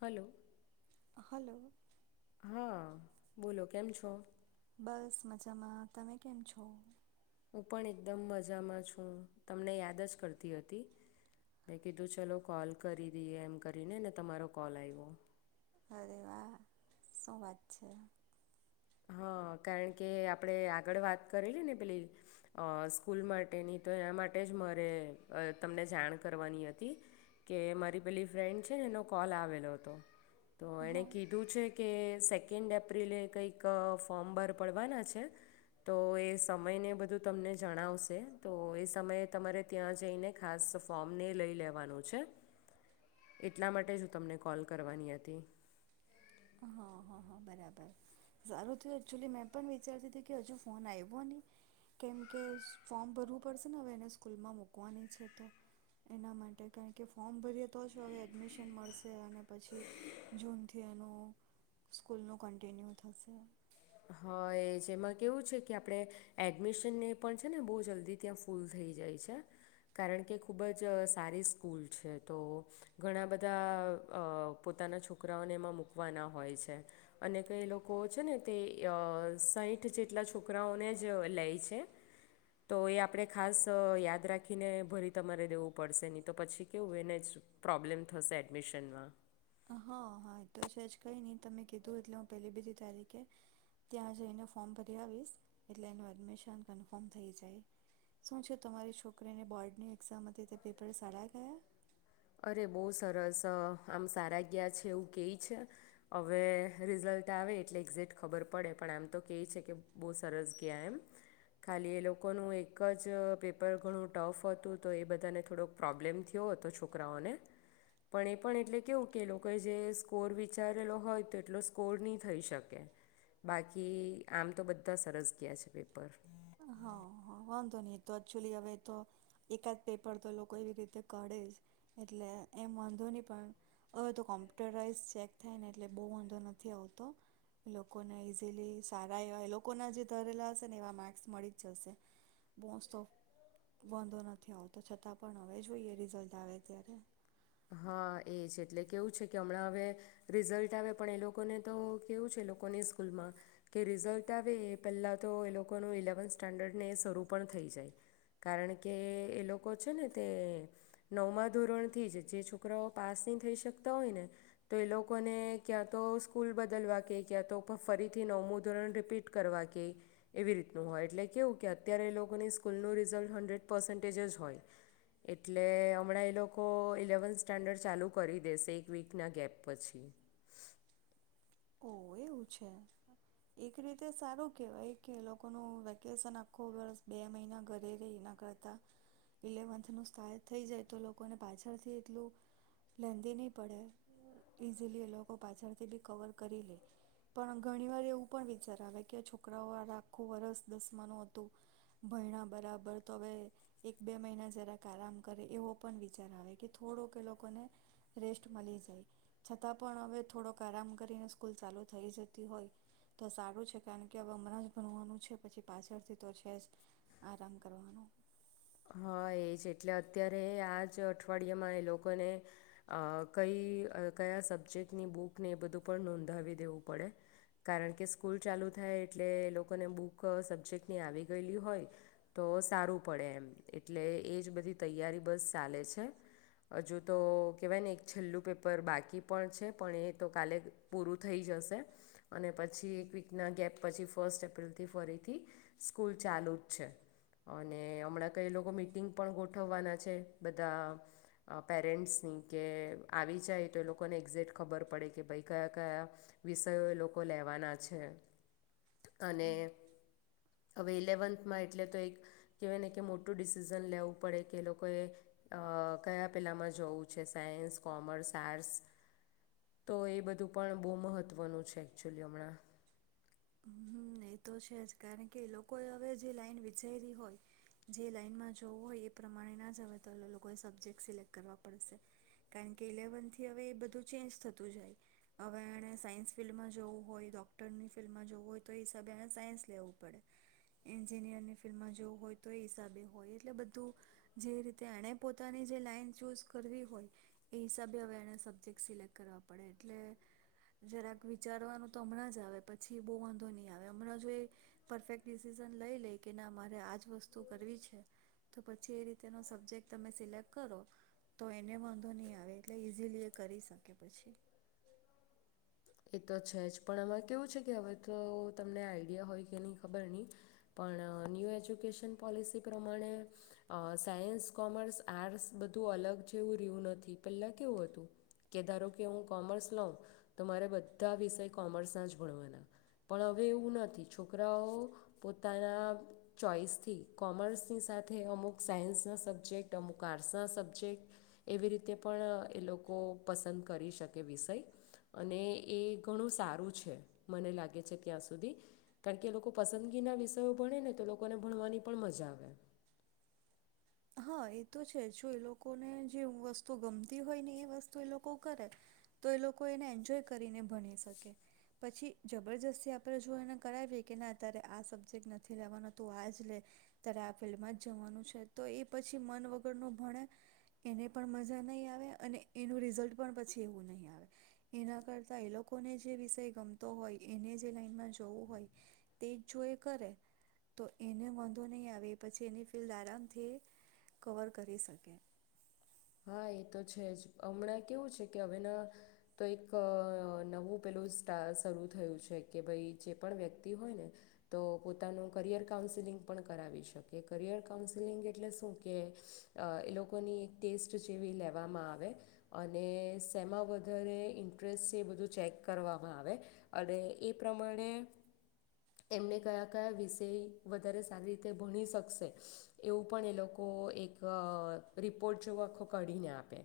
હાલો. Hello. હા, બોલો કેમ છો? બસ મજામાં, તમે કેમ છો? હું પણ એકદમ મજામાં છું. તમને યાદ જ કરતી હતી, મેં કીધું ચલો કોલ કરી દઈએ. એમ કરીને ને તમારો કોલ આવ્યો. અરે વાહ, શું વાત છે? હા કારણ કે આપણે આગળ વાત કરેલી ને પેલી સ્કૂલ માટેની, તો એના માટે જ મારે તમને જાણ કરવાની હતી કે મારી પેલી ફ્રેન્ડ છે ને એનો કોલ આવેલો હતો. તો એણે હા કીધું છે કે સેકન્ડ એપ્રિલે કઈ એક ફોર્મ બાર પડવાના છે તો એ સમયને બધું તમને જણાવશે તો એ સમયે તમારે ત્યાં જઈને ખાસ ફોર્મને લઈ લેવાનું છે. એટલા માટે જ હું તમને કોલ કરવાની હતી. હા હા હા બરાબર, સારું થયું એકચુલી મેં પણ વિચારતી હતી કે હજુ ફોન આવ્યો નહી. કેમકે ફોર્મ ભરવું પડશે ને હવે એને સ્કૂલમાં મૂકવાની છે તો એના માટે કારણ કે ફોર્મ ભરીએ તો જ હવે એડમિશન મળશે અને પછી જૂનથી એનું સ્કૂલનું કન્ટિન્યુ થશે. હા એજ, એમાં કેવું છે કે આપણે એડમિશનને પણ છે ને બહુ જલ્દી ત્યાં ફૂલ થઈ જાય છે, કારણ કે ખૂબ જ સારી સ્કૂલ છે. તો ઘણા બધા પોતાના અ છોકરાઓને એમાં મૂકવાના હોય છે અને કઈ લોકો છે ને તે સાહીઠ જેટલા છોકરાઓને જ લે છે, તો એ આપણે ખાસ યાદ રાખીને ભરી તમારે દેવું પડશે, નહીં તો પછી કેવું એને જ પ્રોબ્લેમ થશે એડમિશનમાં. હા હા એ તો છે જ કંઈ નહીં તમે કીધું એટલે હું પહેલી બીજી તારીખે ત્યાં જઈને ફોર્મ ભરી આવીશ, એટલે એનું એડમિશન કન્ફર્મ થઈ જાય. શું છે તમારી છોકરીને બોર્ડની એક્ઝામ હતી, તે પેપર સારા ગયા? અરે બહુ સરસ આમ સારા ગયા છે, એવું કે છે. હવે રિઝલ્ટ આવે એટલે એક્ઝેક્ટ ખબર પડે પણ આમ તો કહે છે કે બહુ સરસ ગયા એમ. ખાલી એ લોકોનું એક જ પેપર ઘણું ટફ હતું તો એ બધાને થોડોક પ્રોબ્લેમ થયો હતો છોક રાઓને પણ એ પણ એટલે કેવું કે લોકોએ જે સ્કોર વિચારેલો હોય તો એટલો સ્કોર નહી થઈ શકે. બાકી આમ તો બધા સરસ ગયા છે પેપર. હા હા, વાંધો ની તો એક્ચુલી હવે તો એકાદ પેપર તો લોકો એવી રીતે કાઢે જ એટલે એમ વાંધો નહી પણ હવે તો કોમ્પ્યુટરાઈઝ ચેક થાય ને એટલે બહુ વાંધો નથી આવતો. લોકોને ઈઝીલી સારા એવા એ લોકોના જે ધરેલા હશે ને એવા માર્ક્સ મળી જ જશે. મોસ્ટ ઓફ વાંધો નથી આવતો, છતાં પણ હવે જોઈએ રિઝલ્ટ આવે ત્યારે. હા એ છે એટલે કેવું છે કે હમણાં હવે રિઝલ્ટ આવે પણ એ લોકોને તો કેવું છે એ લોકોની સ્કૂલમાં કે રિઝલ્ટ આવે એ પહેલા તો એ લોકોનું ઇલેવન્ સ્ટાન્ડર્ડને એ શરૂ પણ થઈ જાય. કારણ કે એ લોકો છે ને તે નવમાં ધોરણથી જ જે છોકરાઓ પાસ નહીં થઈ શકતા હોય, ને તો એ લોકોને ક્યાં તો સ્કૂલ બદલવા કે ક્યાં તો ફરીથી નવમું ધોરણ રિપીટ કરવા કે એવી રીતનું હોય એટલે કેવું કે અત્યારે એ લોકોની સ્કૂલનું રિઝલ્ટ હન્ડ્રેડ પર્સન્ટેજ જ હોય. એટલે હમણાં એ લોકો ઇલેવ લેવન સ્ટાન્ડર્ડ ચાલુ કરી દેશે એક વીકના ગેપ પછી. ઓ એવું છે. એક રીતે સારું કેહેવાય કે એ લોકોનું વેકેશન આખો વર્ષ બે મહિના ઘરે રહી એના કરતા ઇલેવન્થ નું સ્ટાર્ટ થઈ જાય તો લોકોને પાછળથી એટલું લેંદી નહી પડે ઈઝીલી એ લોકો પાછળથી બી કવર કરી લે. પણ ઘણીવાર એવું પણ વિચાર આવે કે છોકરાઓ આ આખું વરસ દસમાનું હતું, ભયણા બરાબર તો હવે એક બે મહિના જરાક આરામ કરે એવો પણ વિચાર આવે કે થોડોક એ લોકોને રેસ્ટ મળી જાય. છતાં પણ હવે થોડોક આરામ કરીને સ્કૂલ ચાલુ થઈ જતી હોય તો સારું છે, કારણ કે હવે હમણાં જ ભણવાનું છે પછી પાછળથી તો છે જ આરામ કરવાનું. હા એ જ એટલે અત્યારે આ જ અઠવાડિયામાં એ લોકોને અ કઈ કયા સબ્જેક્ટની બુકને એ બધું પણ નોંધાવી દેવું પડે. કારણ કે સ્કૂલ ચાલુ થાય એટલે એ લોકોને બુક સબ્જેક્ટની આવી ગયેલી હોય તો સારું પડે એમ. એટલે એ જ બધી તૈયારી બસ ચાલે છે. હજુ તો કહેવાય ને એક છેલ્લું પેપર બાકી પણ છે. પણ એ તો કાલે પૂરું થઈ જશે, અને પછી એક વીકના ગેપ પછી ફસ્ટ એપ્રિલથી ફરીથી સ્કૂલ ચાલુ જ છે અને હમણાં કે એ લોકો મિટિંગ પણ ગોઠવવાના છે, બધા પેરેન્ટ્સની કે આવી જાય તો એ લોકોને એક્ઝેક્ટ ખબર પડે કે ભાઈ કયા કયા વિષયો એ લોકો લેવાના છે. અને હમ હવે ઇલેવન્થમાં એટલે તો એક કહેવાય ને કે મોટ ટું ડિસિઝન લેવું પડે કે એ લોકોએ કયા પહેલામાં જવું છે. સાયન્સ, કોમર્સ, આર્ટસ તો એ બધું પણ બહુ મહત્ત્વનું છે એકચ્યુલી હમણાં. હમ એ તો છે જ કારણ કે એ લોકોએ હવે જે લાઈન વિચારી હોય જે લાઈનમાં જોવું હોય એ પ્રમાણે ના જ આવે તો લોકોએ સબ્જેક્ટ સિલેક્ટ કરવા પડશે. કારણકે, ઇલેવન થી હવે એ બધું ચેન્જ થતું જાય હવે એણે સાયન્સ ફિલ્ડમાં જોવું હોય, ડોક્ટરની ફિલ્ડમાં જોવું હોય તો એ હિસાબે એ સાયન્સ લેવું પડે, એન્જિનિયરની ફિલ્ડમાં, જોવું હોય તો એ હિસાબે હોય. એટલે બધું જે રીતે એણે પોતાની જે લાઈન ચૂઝ કરવી હોય એ હિસાબે હવે એને સબ્જેક્ટ સિલેક્ટ કરવા પડે એટલે જરાક વિચારવાનું તો હમણાં જ આવે. પછી બહુ વાંધો ની આવે હમણાં જો એ પરફેક્ટ ડિસિઝન લઈ લે કે ના મારે આજ વસ્તુ કરવી છે, તો પછી એ રીતેનો સબ્જેક્ટ તમે સિલેક્ટ કરો તો એને વાંધો નહી આવે એટલે ઈઝીલી એ કરી શકે પછી. એ તો છે જ પણ એમાં કેવું છે કે હવે તો તમને આઈડિયા હોય કે ન ની ખબર નહીં પણ ન્યૂ એજ્યુકેશન પોલિસી પ્રમાણે સાયન્સ, કોમર્સ, આર્ટસ બધું અલગ જેવું રહ્યું નથી. પહેલા કેવું હતું કે ધારો કે હું કોમર્સ લઉં તો મારે બધા વિષય કોમર્સના જ ભણવાના, પણ હવે એવું નથી છોકરાઓ પોતાના ચોઈસથી કોમર્સ ની સાથે અમુકસાયન્સના સબ્જેક્ટ અમુક આર્ટસ ના સબ્જેક એવીરીતે પણ એ લોકો પસંદ કરી શકે વિષય. અને એ ઘણું સારું છે મને લાગે છે ત્યાં સુધી કારણ કે એ લોકો પસંદગીના વિષયો ભણે ને તો એ લોકોને ભણવાની પણ મજા આવે. હા એ તો છે જો એ લોકોને જે વસ્તુ ગમતી હોય ને એ વસ્તુ એ લોકો કરે તો એ લોકો એને એન્જોય કરીને ભણી શકે પછી જબરજસ્તી આપણે જો એને કરાવીએ કે ના ત્યારે આ સબ્જેક્ટ નથી લેવાનો તું આ જ લે તારે આ ફિલ્ડમાં જ જવાનું છે તો એ પછી મન વગરનું ભણે એને પણ મજા નહીં આવે અને એનું રિઝલ્ટ પણ પછી એવું નહીં આવે, એના કરતાં એ લોકોને જે વિષય ગમતો હોય એને જે લાઈનમાં જોવું હોય તે જો એ કરે તો એને વાંધો નહીં આવે એ પછી એની ફિલ્ડ આરામ થી કવર કરી શકે. હા એ તો છે જ હમણાં કેવું છે કે હવેના તો એક નવું પેલું સ્ટા શરૂ થયું છે કે ભાઈ જે પણ વ્યક્તિ હોય ને તો પોતાનું કરિયર કાઉન્સલિંગ પણ કરાવી શકે. કરિયર કાઉન્સલિંગ એટલે શું કે અ એ લોકોની ટેસ્ટ જેવી લેવામાં આવે અને સેમાં વધારે ઇન્ટરેસ્ટ છે બધું ચેક કરવામાં આવે અને એ પ્રમાણે એમને કયા કયા વિષય વધારે સારી રીતે ભણી શકશે એવું પણ એ લોકો એક રિપ પોર્ટ જો આખો કઢીને આપે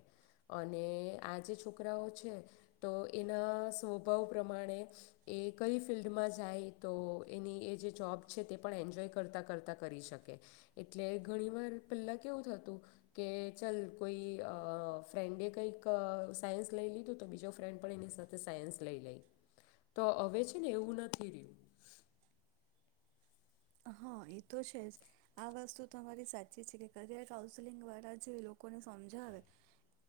અને આ જે છોકરાઓ છે તો એના સ્વભાવ પ્રમાણે એ કઈ ફિલ્ડમાં જાય તો એની એ જે જોબ છે તે પણ એન્જોય કરતાં કરતાં કરી શકે એટલે ઘણીવાર પહેલાં કેવું થતું કે ચલ કોઈ અ ફ્રેન્ડે કંઈક સાયન્સ લઈ લીધું તો બીજો ફ્રેન્ડ પણ એની સાથે સાયન્સ લઈ લઈ તો હવે છે ને એવું નથી રહ્યું. હા એ તો છે જ આ વસ્તુ તમારી સાચી છે કે કરિયર કાઉન્સેલિંગ વાળા જે લોકોને સમજાવે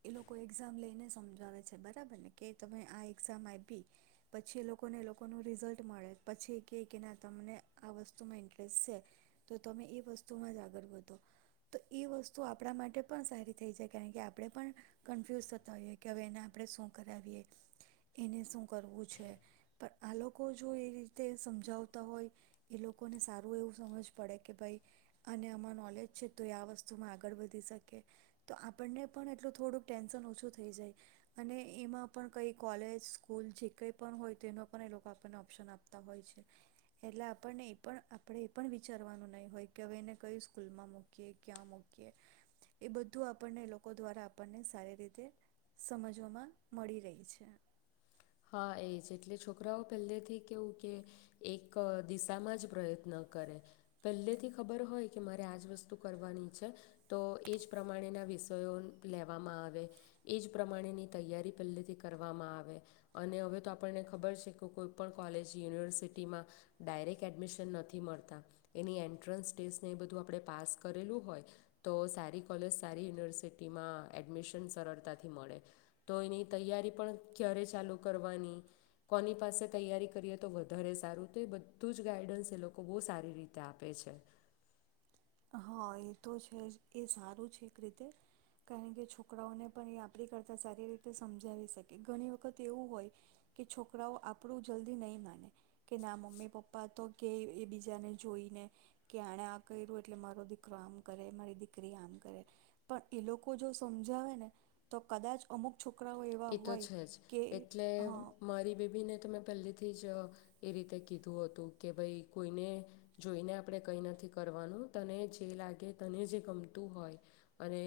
એ લોકો એક્ઝામ લઈને સમજાવે છે બરાબર ને કે તમે આ એક્ઝામ આયપી પછી એ લોકોને એ લોકોનું રિઝલ્ટ મળે પછી એ કે કે ના તમને આ વસ્ તુ માં ઇન્ટરેસ્ટ છે, તો તમે એ વસ્તુમાં જ આગળ વધો. તો એ વસ્તુ આપણા માટે પણ સારી થઈ જાય કારણ કે આપણે પણ કન્ફ્યુઝ થતા હોઈએ કે હવે એને આપણે શું કરાવીએ, એને શું કરવું છે. પણ આ લોકો જો એ રીતે સમજાવતા હોય એ લોકોને સારું એવું સમજ પડે કે ભાઈ અને આમાં નોલેજ છે તો એ આ વસ્તુમાં આગળ વધી શકે તો આપણને પણ એટલું થોડુંક ટેન્શન ઓછું થઈ જાય અને એમાં પણ કંઈ કોલેજ સ્કૂલ જે કંઈ પણ હોય તેનો પણ એ લોકો આપણને ઓપ્શન આપતા હોય છે. એટલે આ પણને એ પણ આપણે એ પણ વિચારવાનું નહીં હોય કે હવે એને કઈ સ્કૂલમાં મૂકીએ, ક્યાં મૂકીએ. એ બધું આપણને એ લોકો દ્વારા આપણને સારી રીતે સમજવામાં મળી રહી છે. હા એ જ એટલે છોકરાઓ પહેલેથી કેવું કે એક દિશામાં જ પ્રયત્ન કરે. પહેલેથી ખબર હોય કે મારે આજ વસ્તુ કરવાની છે તો એ જ પ્રમાણેના વિષયો લેવામાં આવે એ જ પ્રમાણેની તૈયારી પહેલેથી કરવામાં આવે. અને હવે તો આપને ખબર છે કે કોઈપણ કોલેજ યુનિવર્સિટી માં ડાયરેક્ટ એડમિશન નથી મળતા. એની એન્ટ્રન્સ ટેસ્ટ ને એ બધું આપડે પાસ કરેલું હોય, તો સારી કૉલેજ, સારી યુનિવર્સિટી માં એડમિશન સરળતાથી મળે. તો તેની તૈયારી પણ ત્યારે ચાલુ કરવાની, કોની પાસે તૈયારી કરીએ તો વધારે સારું તો એ બધું જ ગાઈડન્સ એ લોકો બહુ સારી રીતે આપે છે. હા એ તો છે એ સારું છે એક રીતે કારણ કે છોકરાઓને પણ એ આપણી કરતા સારી રીતે સમજાવી શકે. ઘણી વખત એવું હોય કે છોકરાઓ આપણું જલ્દી નહી માને કે ના મમ્મી પપ્પા તો કે એ બીજાને જોઈને કે આણે આ કર્યું એટલે મારો દીકરો આમ કરે, મારી દીકરી આમ કરે, પણ એ લોકો જો સમજાવે ને તો કદાચ અમુક છોકરાઓ એવા એ તો હોય છે જ કે એટલે હા મારી બેબીને તોં મેં પેલે થી જ એ રીતે કીધું હતું કે ભાઈ કોઈને જોઈને આપણે કંઈ નથી કરવાનું તને જે લાગે તને જે ગમતું હોય અને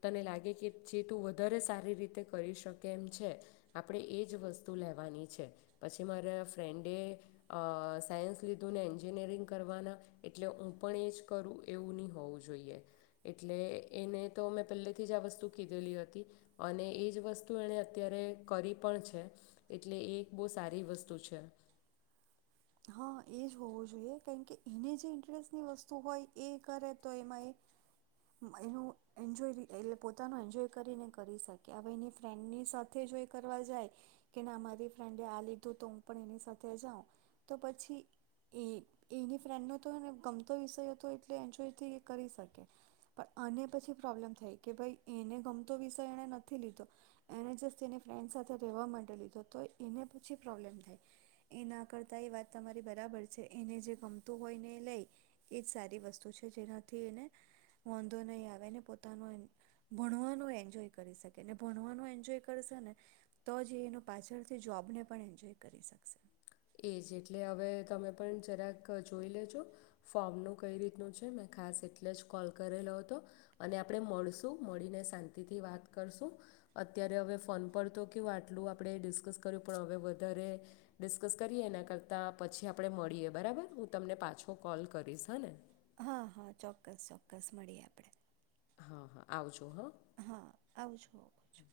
તને લાગે કે જે તું વધારે સારી રીતે કરીશક કેમ છે. આપડે એજ વસ્તુ લેવાની છે, પછી મારા ફ્રેન્ડએ અ સાયન્સ લીધું ને એન્જિનિયરિંગ કરવાના એટલે હું પણ એજ કરું એવું ની હોવું જોઈએ. એટલે એને તો મે પેલે થી જ આ વસ્તુ કીધેલી હતી અને એજ વસ્ તુ એણે અત્યારે કરી પણ છે એટલે એ એક બહુ સારી વસ્તુ છે. હા એ જ હોવું જોઈએ કારણ કે એને જે ઇન્ટરેસ્ટની વસ્તુ હોય એ કરે તો એમાં એ એનું એન્જય એલે પોતાનો એન્જોય કરીને કરી શકે. હવે એની ફ્રેન્ડની સાથે જો એ કરવા જાય કે મારી ફ્રેન્ડ આ લીધું તો હું પણ એની સાથે જાઉં તો પછી એ એની ફ્રેન્ડનો તો એને ગમતો વિષય હતો એટલે એન્જોયથી એ કરી શકે પણ આને પછી પ્રોબ્લેમ થાય કે ભાઈ એને ગમતો વિષય એણે નથી લીધો, એણે જસ્ટ એની ફ્રેન્ડ સાથે રહેવા માટે લીધો. તો એને પછી પ્રોબ્લેમ થાય એના કર તા એ વાત તમારી બરાબર છે એને જે ગમતું હોય ને એ લઈ એ જ સારી વસ્તુ છે જેનાથી એને વાોંધો નહીં આવેને પોતાનું ભણવાનું એન્જોય કરી શકેને ભણવાનું એન્જોય કરશે ને તો જ એનો પાછળથી જોબને પણ એન્જોય કરી શકશે. એ જ એટલે હવે તમે પણ જરાક જોઈ લેજો. ફોર્મનું કઈ રીતનું છે મેં ખાસ એટલે જ કોલ કરેલો હતો અને આપણે મળશું, મળીને શાંતિથી વાત કરશું અત્યારે હવે ફોન પર તો કવું આટલું આપણે ડિસ્કસ કર્યું પણ હવે વધારે ડિશ કસ કરીએ એના કરતા પછી આપણે મળીએ બરાબર હું તમને પાછો કોલ કરીશ હા ને? હા હા, ચોક્કસ ચોક્કસ, મળીએ આપણેે. હા હા, આવજો હા. હા આવજો આ છું.